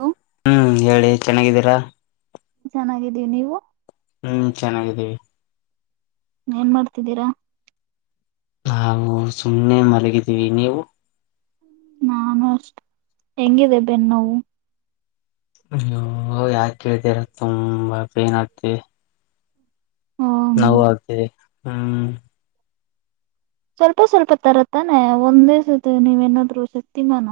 ಹ. ಹ್ಮ್ ಹೇಳಿ ಚೆನ್ನಾಗಿದ್ದೀರಾ. ಚೆನ್ನಾಗಿದ್ದೀ ನೀವು. ಹ್ಮ್ ಚೆನ್ನಾಗಿದ್ದೀವಿ. ಏನ್ ಮಾಡ್ತಿದ್ದೀರಾ. ನಾವು ಸುಮ್ಮ್ನೆ ಮಲಗಿದ್ದೀವಿ ನೀವು. ನಾನು ಅಷ್ಟ ಹೆಂಗಿದೆ ಬೆನ್ನುೋವು. ಅಯ್ಯೋ ಯಾ ಕೇಳ್ತರ ತುಂಬಾ ಪೇನ್ ಆತಿ. ಹ್ಮ ನಾ ಆಗ್ತೇವೆ ಹ್ಮ್. ಸ್ವಲ್ಪ ಸ್ವಲ್ಪ ತರತಾನೆ ಒಂದೇಸ ನೀವ್ೇನಾದ್ರು ಶಕ್ತಿಮಾನ.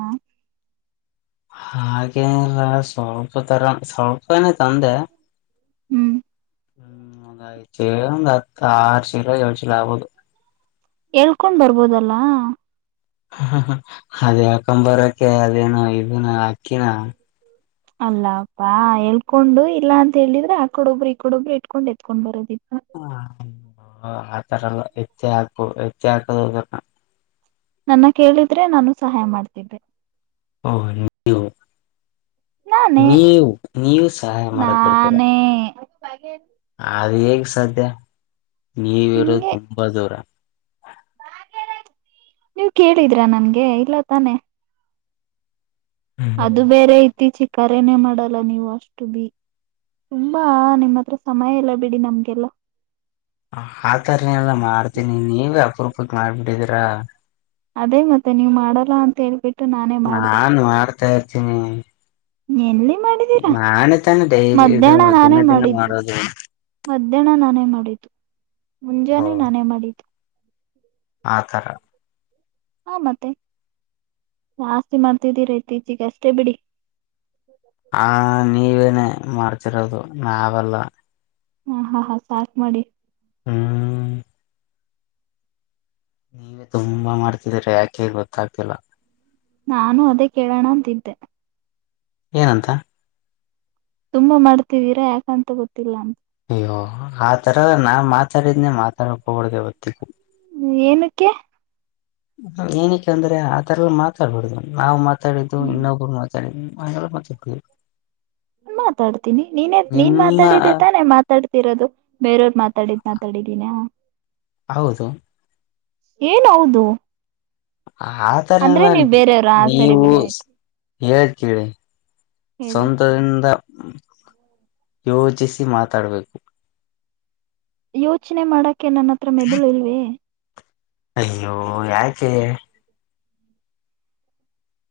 ಹಾಗೆಲ್ಲ ಸ್ವಲ್ಪ ತರ ಸ್ವಲ್ಪನೆೇ ತಂದೆ. ಹ್ಮ್.. ಹ್ಮ್ ಒದಯ್ ಒಂದ್ ಹತ್ತ ಆರು ಶಿಲ ಯೋಳ್ ಶಿಲ ಆಬೋುದು. ಹೇಳ್ಕೊಂಡ್ ಬರ್ಬೋದಲ್ಲ. ಅದೇ ಅಕಂಬರಕ್ಕೆ ಅದೇನ ಇದನ ಅಕ್ಕಿನ. ಅಲ್ಲಪ್ಪಾ ಹೇಳ್ಕೊಂಡು ಇಲ್ಲಾ ಅಂತ ಹೇಳಿದ್ರೆ ಆಕಡ ಒಬ್ರು ಈ ಕಡ ಒಬ್ರು ಇಟ್ಕೊಂಡ್ ಎತ್ಕೊಂಡ್ ಬರೋದಿತ್ತು. ಹ ಆತರಲ್ಲ ಹೆತ್ತಿ ಹಾಕು ಹೆಚ್ಚಿ ಹಾಕದು. ನನ್ನ ಕೇಳಿದ್ರೆ ನಾನು ಸಹಾಯ ಮಾಡ್ತಿದ್ದೆ. ಹ ನಿ. ನಾನೇ ನೀವು ನೀವು ಸಹಾಯ ಮಾಡಕ್ ಬಿಡ್ತೀರ. ನಾನೇ ಅದ ಸಾಧ್ಯ. ನೀವಿ ಇರೋದು ನಂಗೆ ತುಂಬಾ ದೂರ. ನೀವ್ ಕೇಳಿದ್ರಾ ನನ್ಗೆ ಇಲ್ಲ ತಾನೆ. ಹ್ಮ್ ಅದು ಬೇರೆ ಐತಿಚಿ. ಕರೆನೆೇ ಮಾಡಲ್ಲ ನೀವು ಅಷ್ಟು ಬಿ ತುಂಬಾ ನಿಮ್ಮ ಹತ್ರ ಸಮಯ ಎಲ್ಲ ಬಿಡಿ ನಮ್ಗೆಲ್ಲ. ಆತರನಲ್ಲ ಮಾಡ್ತೀನಿ ನೀವ ಅಬ್್ರ. ಪಪಕ್ ಮಾಡ್ಬಿಟ್ಟಿದೀರಾ. ಅದೇ ಮತ್ತೆ ನೀವ್ ಮಾಡಲ್ಲ ಅಂತ ಹೇಳ್ಬಿಟ್ಟು. ನಾನೇ ಮಾಡ್ದೆ ನಾಾನಾರ. [unintelligible] ನೀನ್ಲ್ಲಿ. ಮಾಡೀರಾ ಡೈಲಿ ಇದು ಮಧ್ಯಾಹ್ನ ನಾನೇ ದಿನ ದಿನ ಮಾಡಿದ್ದು ಮಾಡೋದು ಮಧ್ಯಾಹ್ನ ನಾನೇ ಮಾಡಿದ್ದು ಓ ಮುಂಜಾನೆ ನಾನೇ ಮಾಡಿದ್ದು. ಆತರ. ಹಾ ಮತ್ತೆ ಜಾಸ್ತಿ ಮಾಡ್ತಿದ್ದೀರ ಇತ್ತೀಚೆಗೆ ಅಷ್ಟೇ ಬಿಡಿ. ಹಾ ನೀವೆ. ಮಾರ್ಚಿರೋದು ನಾವಲ್ಲ. ಹಾ ಹಾ ಹಾ ಸಾ ಮಾಡಿ. ಹ್ಮ. ನೀವೇ ತುಂಬಾ ಮಾಡ್ತಿದೀ್ರ ಯಾಕೆ ಗೊತ್ತಾಗ್ತಿಲ್ಲ. ನಾನು ಅದೇ ಕೇಳೋಣ ಅಂತಿದ್ದೆ. ಏನಂತ. ತುಂಬಾ ಮಾಡ್ತಿದೀರಾ ಯಾಕಂತ ಗೊತ್ತಿಲ್ಲ ಅಂತ. ಅಯ್ಯೋ ಆ ತರ ನಾನ್ ಮಾತಾಡಿದ್ನನೆ ಮಾತಾಡಕ್ ಹೋಗಬಡ್ದ ಹೊತ್ತಿಗೂ. ಏನಕ್ಕೆ. ಏನಕ್ಕೆ ಅಂದ್ರೆ ಆತರಲ್ಲ ಮಾತಾಡ್ಬಡ್ ನಾ್ ಮಾತಾಡಿದ್ದು ಹ್ಮ ಇನ್ನೊಬರು ಮಾತಾಡಿದ್ ಹಾಗೆಲ್ಲ ಮಾತಾಡ್ತವಿ. ಮಾತಾಡ್ತೀನಿ ನೀನೇ ನೀನ್ ಮಾತಾಡಿದ್ದೆ ತಾನೆ ಮಾತಾಡ್ತಿರೋದು ಬೇರೆಯವ್ರ ಮಾತಾಡಿದ್ ಮಾತಾಡಿದೀನಿ. ಹೌದು. ಏನೌದು. ಆ ಥರಲ್ಲ ಸರಿ ನೀವು ಬಿಡಿ ಆಯ್ತು ಹೇಳ್ ಕೀಳಿ ಹೇಳಿ ಸ್ವಂತದಿಂದ. ಯೋಚಿಸಿ ಮಾತಾಡ್ಬೇಕು. ಯೋಚನೆ ಮಾಡಕ್. ಅಕೆ ನನ್ನ ಹತ್ರ ಮೆದುಳು ಇಲ್ವ. ಅಯ್ಯೋ ಯಾಕೆ.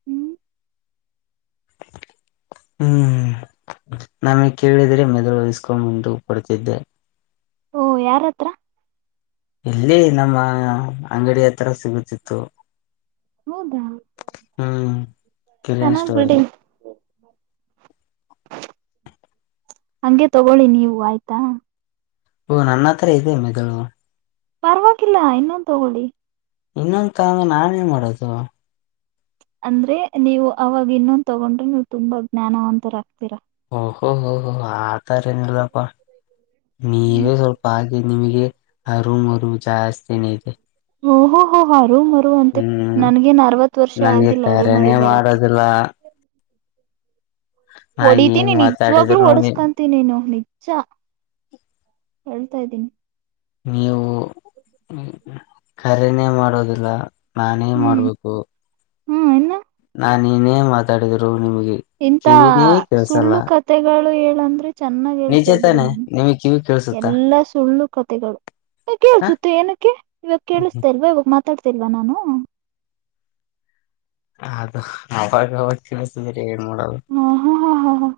ಹ್ಮ್. ಹ್ಮ್ ನಮಗೆ ಕೇಳಿದ್ರೆ ಮೆದುಳುಯಸ್ಕೊಂಡ ಮುಂದು ಪಡ್ತಿದ್ದೆ. ಓ ಯಾರ ಹತ್ರ. ಎಲ್ಲಿ ನಮ್ಮ ಅಂಗಡಿ ಹತ್ರರ ಸಿಗುತ್ತಿತ್ತು. ಹೌದಾ ಹ್ಮ್ ಕರಿಯ ಚೆನ್ನಾಗ್ ಬಿಡಿ ಇಷ್ಟವಲ್ಲ. ಹಂಗೆ ತಗೊಳ್ಳಿ ನೀವು ಆಯ್ತಾ. ಓ ನನ್ನ ಹತ್ರಾ ಇದೆ ಮೆದುಳು. ಪರವಾಗಿಲ್ಲ ಇನ್ನೊಂದು ತೋಗೊಳ್ಳಿ. ಇನ್ನೊಂದ ತಗಂಡು ನಾನೇನ್ ಮಾಡೋದು. ಅಂದ್ರೆ ನೀವು ಅವಾಗ ಇನ್ನೊಂದು ತೊಗೊಂಡ್ರೆ ನೀವು ತುಂಬಾ ಜ್ಞಾನವಂತರಾಗ್ತೀರಾ. ಓಹೋ ಹೊ ಹೋ ಆತರಾ ಎನ್ ಇಲ್ಲಪ್ಪಾ. ನೀವೇ ಸ್ವಲ್ಪ ಹಾಗಿ ನಿಮಿಗೆ. ಅರು ಮುರು. ಜಾಸ್ತಿನೆ ಐತೆ. ಓ ಹೊ ಹ ಹೊ. ಅರು ಮರು ಅಂತೆ ನನ್ಗೇನ್ ಅರವತ್ ವರ್ಷ ನನ್ಗೆ ಆಗಿಲ್ಲ ಕರೆನೇ ಅರುಮರು ಬರಕ್ಕೆ. ಮಾಡೋದಿಲ್ಲ ನಾ ಹೊಡಿತೀನಿ ಏನ್ ನಿಜವಾಗ್ಲೂ ಮಾತಾಡಿದ್ರು ಹೊಡಿಸ್ಕೊಂತಿ ನೀನು ನಿಜ್ ನಿಜ ಹೇಳ್ತಾ ಇದೀನಿ ನೀವು ಕರೇನೆ ಮಾಡೋದಿಲ್ಲ ನಾನೇ ಹ್ಮ್ ಮಾಡ್ಬೇಕು ಹ್ಮ್ ಇನ್ನ ಆ ನೀನೇ ಮಾತಾಡಿದಿರು ಇಂತಾ ಸುಳ್ಳು ಕತೆಗಳು ಹೇಳ್ ಅಂದ್ರೆ ಚೆನ್ನಾಗ್ ನಿಜ ಹೇಳ್ತೀಯ ಬಿಡು ತಾನೆ ನೀನು ನಿಮಗ್ ಕಿವಿ ಕೇಳ್ಸುತ್ತಾ ಎಲ್ಲಾ ಸುಳ್ಳು ಕತೆಗಳು ಏ ಹ ಕೇಳಸುತ್ತೆ ಏನಕ್ಕೆ ಇವಾಗ ಕೇಳಸ್ತಾ ಇಲ್ವಾ ಇವಾಗ ಮಾತಾಡ್ ಚೆ ತಿಲ್ವಾ ನಾನು ಅದು ಅವಾಗ್ ಅವಾಗ್ ಕೇಳ್ಸಿದ್ರೆ ಎನ್ ನೋಡೋದು ಹ ಹಾ ಹಾ ಹಾ ಹಾ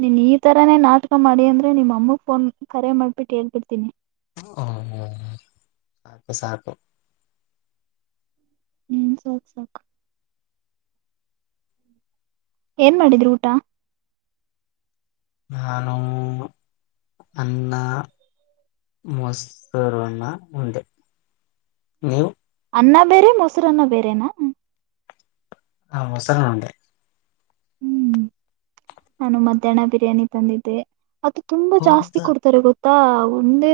ನೀನ್ ಈ ತರಾನೇ ನಾಟಕ ಮಾಡಿ ಅಂದ್ರೆ ನಿಮ್ಮ ಅಮ್ಮಗ್ ಫೋನ್ ಕರೆ ಮಾಡ್ಬಿಟ್ಟು ಹೇಳ್ಬಿಡ್ತೀನಿ ಹ ಹ ಸಾಕು ಸಾಕು ಹ್ಮ್ ಸಾಕ್ ಸಾಕ್ ಏನ್ ಮಾಡಿದ್ರಿ ಊಟ ನಾನು ಅನ್ನಾ ಮೊಸರುಅನ್ನಾ ಉಂಡೆ ನೀವು ಅನ್ನಾ ಬೇರೆ ಮೊಸರನ್ನ ಬೇರೆನಾ ಹ ಮೊಸರನ್ನಾ ಉಂಡೆ ಹ್ಮ್ ನಾನು ಮಧ್ಯಾಹ್ನ ಬಿರಿಯಾನಿ ತಂದಿದ್ದೆ ಅದು ತುಂಬಾ ಜಾಸ್ತಿ ಹೌದಾ ಕೊಡ್ತಾರೆ ಗೊತ್ತಾ ತ್ತಾ ಒಂದೇ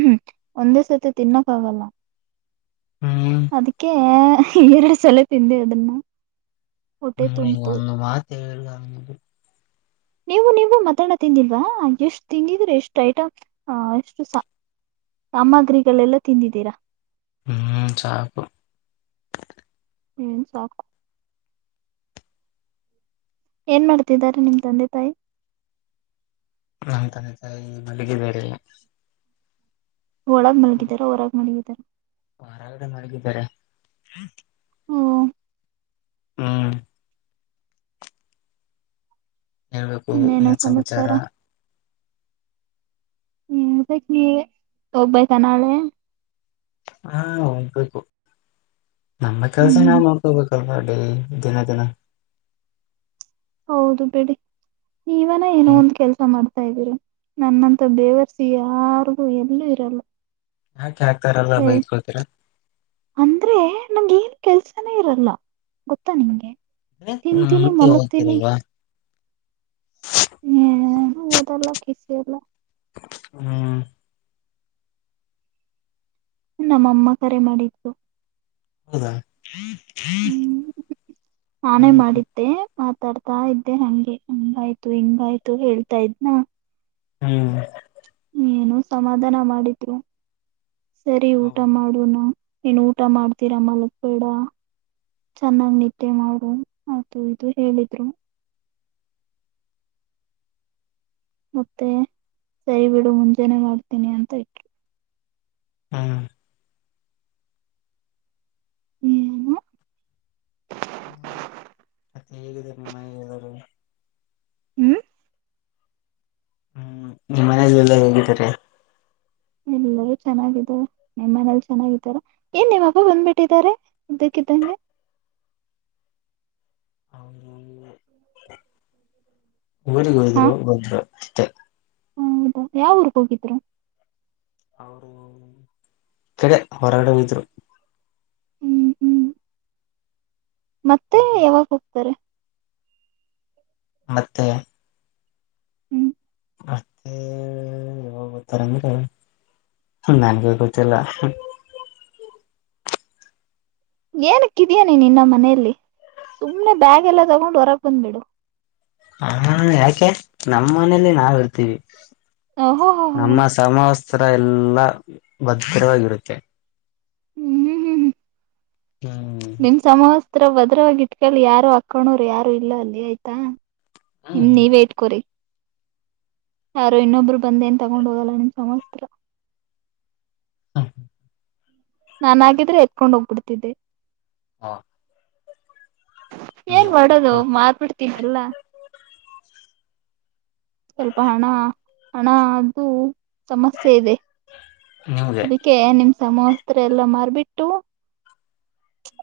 ಹ್ಮ್ ಒಂದೇ ಸತಿ ತಿನ್ನಕ್ಕ ಆಗಲ್ಲಾ ಹ್ಮ್ ಅದೀಕ್ಕೆ ಎರಡ ಸಲಾ ತಿಂದೆ ಅದನ್ನಾ ಹ್ಮ್ ಈಗ ಒಂದು ಮಾತ್ ಹೇಳಿಲ್ಲ ಹ್ಮ್ ಹ್ ನೀವು ನೀವು ಮಧ್ಯಾನ ತಿಂದಿಲ್ವಾ ಎಷ್ಟು ತಿಂದಿದ್ರೆ ಎಷ್ಟ ಐಟಂಸ್ನ ಅ ಎಷ್ಟುಸಾ ಸಾಮಗ್ರಿಗಳೆಲ್ಲ ತಿಂದಿದ್ದೀರಾ ಹ್ಮ್ ಸಾಕು ಹ್ಮ ಸಾಕು ಏನ್ ಮಾಡ್ತಿದ್ದಾರೆ ನಿಮ್ ತಂದೆ ತಾಯಿ ನನ್ ತಂದೆ ತಾಯ ಮಲ್ಲಿಗಿದ್ದಾರೆ ಒಳಗ್ ಮಾಲಗಿದರ ಹೊರಾಗ ಮಲಗಿದರ ಹೊರಗಡೆ ಮಲಗಿದಾರೆ ಓ ಹ್ಮ್ ಹೇಳ್ಬೇಕು ಏನ್ ಸಮಾಚಾರ ಹ್ಮ್ ಹೇಳಬೇಕು ನೀವೇ ಹೋಗಬೇಕಾ ನಾಳೆ ಹಾ ಹೋಗೋಗ್ಬೇಕು ನಮ್ಮ ಕೆಲ್ಸ ಹ್ಮ್ ನಾವು ನೋಕೋಬೇಕಲ್ವಾ ದಿನ ದಿನ ಹೌದು ಬಿಡಿ ನೀವೇನೋ ಏನೋ ಹ್ಮ್ ಒಂದ್ ಕೆಲಸ ಮಾಡ ತಾ ಇದ್ದೀರ ನನ್ನಂತ ಬೇವರ್ಸಿ ಯಾರಿಗು ಎಲ್ಲೂ ಇರಲ್ಲ ಯಾಕೆ ಹಾಕ್ತಾರಲ್ಲ ಬೈಕೊಳ್ತರ ಅಂದ್ರೆ ನಂ ಏನ್ ಕೆಲ್ಸನೇ ಇರಲ್ಲ ಗೊತ್ತಾ ನಿಂಗೆ ಮೆ ತಿಂತೀನಿ ಮಲಗ್ತೀನಿ ಹೋಗ್ತಿರಲ್ವಾ ಹ್ಮ ಓದಲ್ಲ ಕಿಸಿ ಎಲ್ಲ ಹ್ಮ್ ನಮ್ಮಅಮ್ಮ ಕರೆ ಮಾಡಿದ್ದು ಹೌದಾ ಹ್ಮ್ ನಾನೇ ಹ್ಮ್ ಮಾಡಿದ್ದೆ ಮಾತಾಡ್ತಾ ಇದ್ದೆ ಹಂಗೆ ಹಂಗಾಯ್ತು ಹಿಂಗಾಯ್ತು ಹೇಳ್ತಾ ಇದ್ನಾ ಹ್ಮ್ ಏನು ಸಮಾಧಾನ ಮಾಡಿದ್ರು ಸರಿ ಊಟ ಹೌದು ಮಾಡುನು ಏನ್ ಊಟ ಮಾಡ್ತೀರಾ ಮಲಕ್ ಬೇಡ ಚೆನ್ನಾಗಿ್ ನತ್ಯೆ ಮಾಡು ಅದು ಇದು ಹೇಳಿದ್ರು ಮತ್ತೆ ಸೈ ಬಿಡು ಮುಂಜಾನೆ ಮಾಡ್ತೀನಿ ಅಂತ ಇಟ್ರು ಹ್ಮ್ ಹ್ಮ್ ಮತ್ತೆ ಹೇಗಿದ್ದ ನಿಮ್ಮ ನೆರೆ ಹ್ಮ್ ಹ್ಮ್ ನಿಮ್ಮ ಮನೆಯಲ್ಲಿಲ್ಲ ಹೇಂಗಿದ್ದಾರೆ ಎಲ್ಲರೂ ಚೆನ್ನಾಗಿದ್ದಾರೆ ನಿಮ್ಮನಲ್ ಚೆನ್ನಾಗಿದ್ದಾರ ಏನ್ ನಿಮ್ಮಬ್ಬ ಬಂದ್ಬಿಟ್ಟಿದಿದ್ದಾರೆ ಇದ್ದಕ್ಕಿದ್ದಂಗೆ ಅವರು ಊರಿಗೆಗ್ ಹಾ ಹೋದ್ರು ಹೋದ್ರು ಹೌದಾ ಯಾವ ಊರ್ಗ್ ಹೋಗಿದ್ರು ಕೆಡೆ ಹೊರಾಡಿದ್ರು ಹ್ಮ್ ಹ್ಮ್ ಮತ್ತೆ ಯಾವಾಗ ಹೋಗ ಹತಾರೆ ಮತ್ತೆ ಹ್ಮ್ ಮತ್ತೆ ಗತ್ತಾರಂದ್ರೆ ನನ್ಗೆ ಗೊತ್ತಿಲ್ಲ ಏನಕ್ಕಿದ್ಯ ನೀ ನಿನ್ನ ಮನೆಯಲ್ಲಿ ಸುಮ್ನೆ ಬ್ಯಾಗ್ ಎಲ್ಲ ತಗೊಂಡು ಹೊರಗೆ ಬಂದ್ಬಿಡು ಹಾ ಯಾಕೆ ನಮ್ಮ ಮನೇಲಿ ನಾವ್ ಇರ್ತೀವಿ ಓಹೋ ಹೋ ಹೋ ಹೋ. ನಮ್ಮ ಸಮ ಸರ ಎಲ್ಲಾ ಭದಕ್ರವಾಗಿರುತ್ತೆ ಹ್ಮ್ ಹ್ಮ್ ಹ್ಮ್ ಹ್ಮ್ ಹ್ಮ್ ಹತ್ರ ಭದ್ರವಾಗಿ ಇಟ್ಕಿ ಯಾರು ಅಕ್ಕೊಂಡೋರು ಯಾರು ಇಲ್ಲ ಅಲ್ಲಿ ಆಯ್ತಾ ನಿಮ್ ಹ್ಮ್ ನೀವ ಇಟ್ಕರಿ ಯಾರೋ ಇನ್ನೊಬ್ಬರು ಬಂದೇನ್ ತಗೊಂಡು ಹೋಗಲ್ಲ ನಿಮ್ಮ ಸಮಸ್ತ್ರ ಹಾ ನಾನಾಗಿದ್ರೆ ಎತ್ಕೊಂಡ್ ಹೋಗ್ಬಿಡ್ತಿದ್ದೆ ಹಾ. ಏನ್ ಮಾಡೋದು ಕೊಡ್ತೀರಾ ಮಾರ್ಬಿಡ್ತನಲ್ಲ. ಸ್ವಲ್ಪ ಹಣ ಹಣ ಅ್ದು. ಸಮಸ್ಯೆ ಇದೆ ನಿಮ್ಗೆ ಅದಕ್ಕೆ ನಿಮ. ಸಮೋಸ್ತ್ರ ಎಲ್ಲಾ ಮಾರ್ಬಿಟ್ಟು.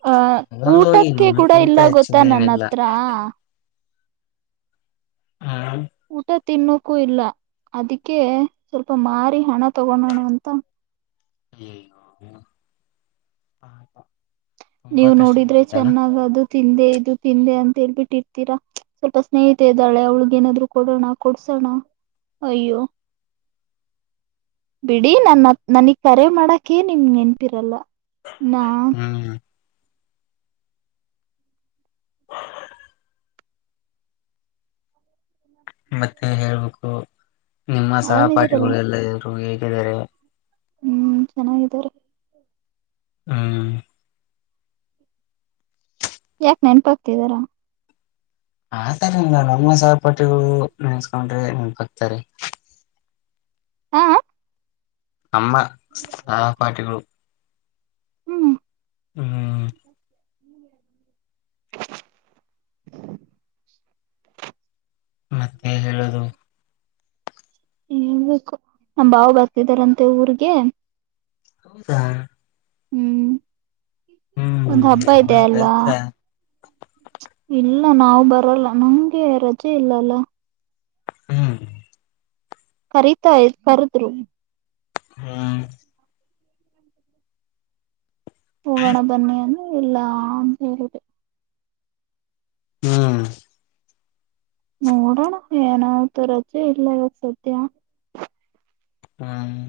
ಆ ಇದೊಂದು ಹೋಗಿ ಊಟಕ್ಕೆ ಕೂಡ ನಿಮಗಿಂತ ಇಲ್ಲ ಹೆಚ್ಚಿನ ಗೊತ್ತಾ ನನ್ನ ಏನಿಲ್ಲ ಹತ್ರ. ಹ್ಮ್ ಊಟ. ತಿನ್ನೋಕ್ಕೂ ಇಲ್ಲ ಅದಕ್ಕೆ ಸ್ವಲ್ಪ ಮಾರಿ ಹಣ ತಗೋೋಣ ಅಂತ. ಎ ಹ. ನೀವು ನೋಡಿದ್ರೆ ಚೆನ್ನಾಗ ಅದು. ತಿಂದೆ ಇದು ತಿಂದೆ ಅಂತ ಹೇಳ್ಬಿಟ್ಟಿರ್ತೀರಾ ಸ್ವಲ್ಪ ಸ್ನೇಹಿತ ಇದ್ದಾಳೆ ಅವಳಗ್ ಏನಾದ್ರು ಕೊಡೋಣ ಕೊಡ್ಸೋಣ ಅಯ್ಯೋ. ಬಿಡಿ ನನ್ನ ನನಗ್. ಸರೆ ಮಾಡಕೆ ನಿಮ ನೆನ್ಪಿರಲ್ಲ. ನ.. ಹ್ಮ್ ಮತ್ತೆ ಹೇಳ್ಬೇಕು. ನಿಮ್ಮ ಆರಾಮಿದೀರಲ್ಲ ಸಹಪಾಠಿಗಳುೆಲ್ಲ. ಹೇಗಿದ್ದಾರೆ. ಹ್ಮ್ ಚೆನ್ನಾಗಿದಾರ. ಹ್ಮ್. ಯಾಕ ನೆನಪಾಗಗ್ತಿದಾರಾ. ಆತರ ಇಲ್ಲ ನಮ್ಮ ಸಹಪಾಠಿಗಳು ನೆನೆಸ್ಕೊಂಡ್ರೆ ಬಕ್ತಾರೆ. ಹಾ. ನಮ್ಮ ಸಹಪಾಠಿಗಳು. ಹ್ಮ್. ಈ ಹ್ಮ್ ಹ. ಮತ್ತೆ ಹೇಳೋದು. ಹೇಳ್ಬೇಕು ನಮ್ಮ ಬಾವ ಬರ್ತಿದಾರಂತ ಊರಿಗಿ. ಹೌದಾ. ಹ್ಮ್. ಹ್ಮ್ ಒಂದ್ ಹಬ್ಬ ಇದೆ ನಮ್ಮನ್ನು ಅಲ್ವಾ. ಕಲ್ತೀರಾ ಇಲ್ಲ ನಾವವು ಬರಲ್ಲ ನಂಗೆ ರಜೆ ಇಲ್ಲಲ್ಲ. ಹ್ಮ್. ಕರೀತಾ ಕರೆದ್ರು. ಹ್ಮ ಹೋಗೋಣ ಬನ್ನಿ ಅಂತ. ಇಲ್ಲಂತ ಹೇಳುದು. ಹ್ಮ್. ನೋಡೋಣ ಏನತು ರಜೆ ಇಲ್ಲ ಇವಾಗ ಸದ ಹ್ಮ್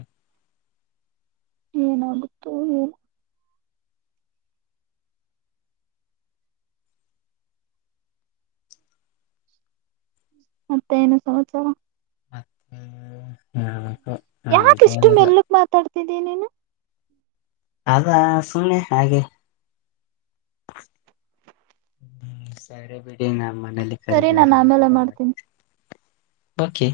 ಏನಾಗುತ್ತೋ ಏನೋ ಮತ್ತೆ ಏನು ಸಮಾಚಾರ ಮತ್ತ ಹ್ಮ ಯಾಕ ಇಷ್ಟು ಮೆಲ್ಲಕ್ ಮಾತಾಡ್ತ ದೇನೇನು ಅದಾ ಸುಮ್ನೆ ಹಾಗೆ ಸರಿ ಬಿಡಿ ನ ಮಣ್ಣಲ್ಲಿ ಕರೆ ಸರಿ ನಾನು ಆಮೇಲೆ ಮಾಡ್ತೀನಿ ಓಕೆ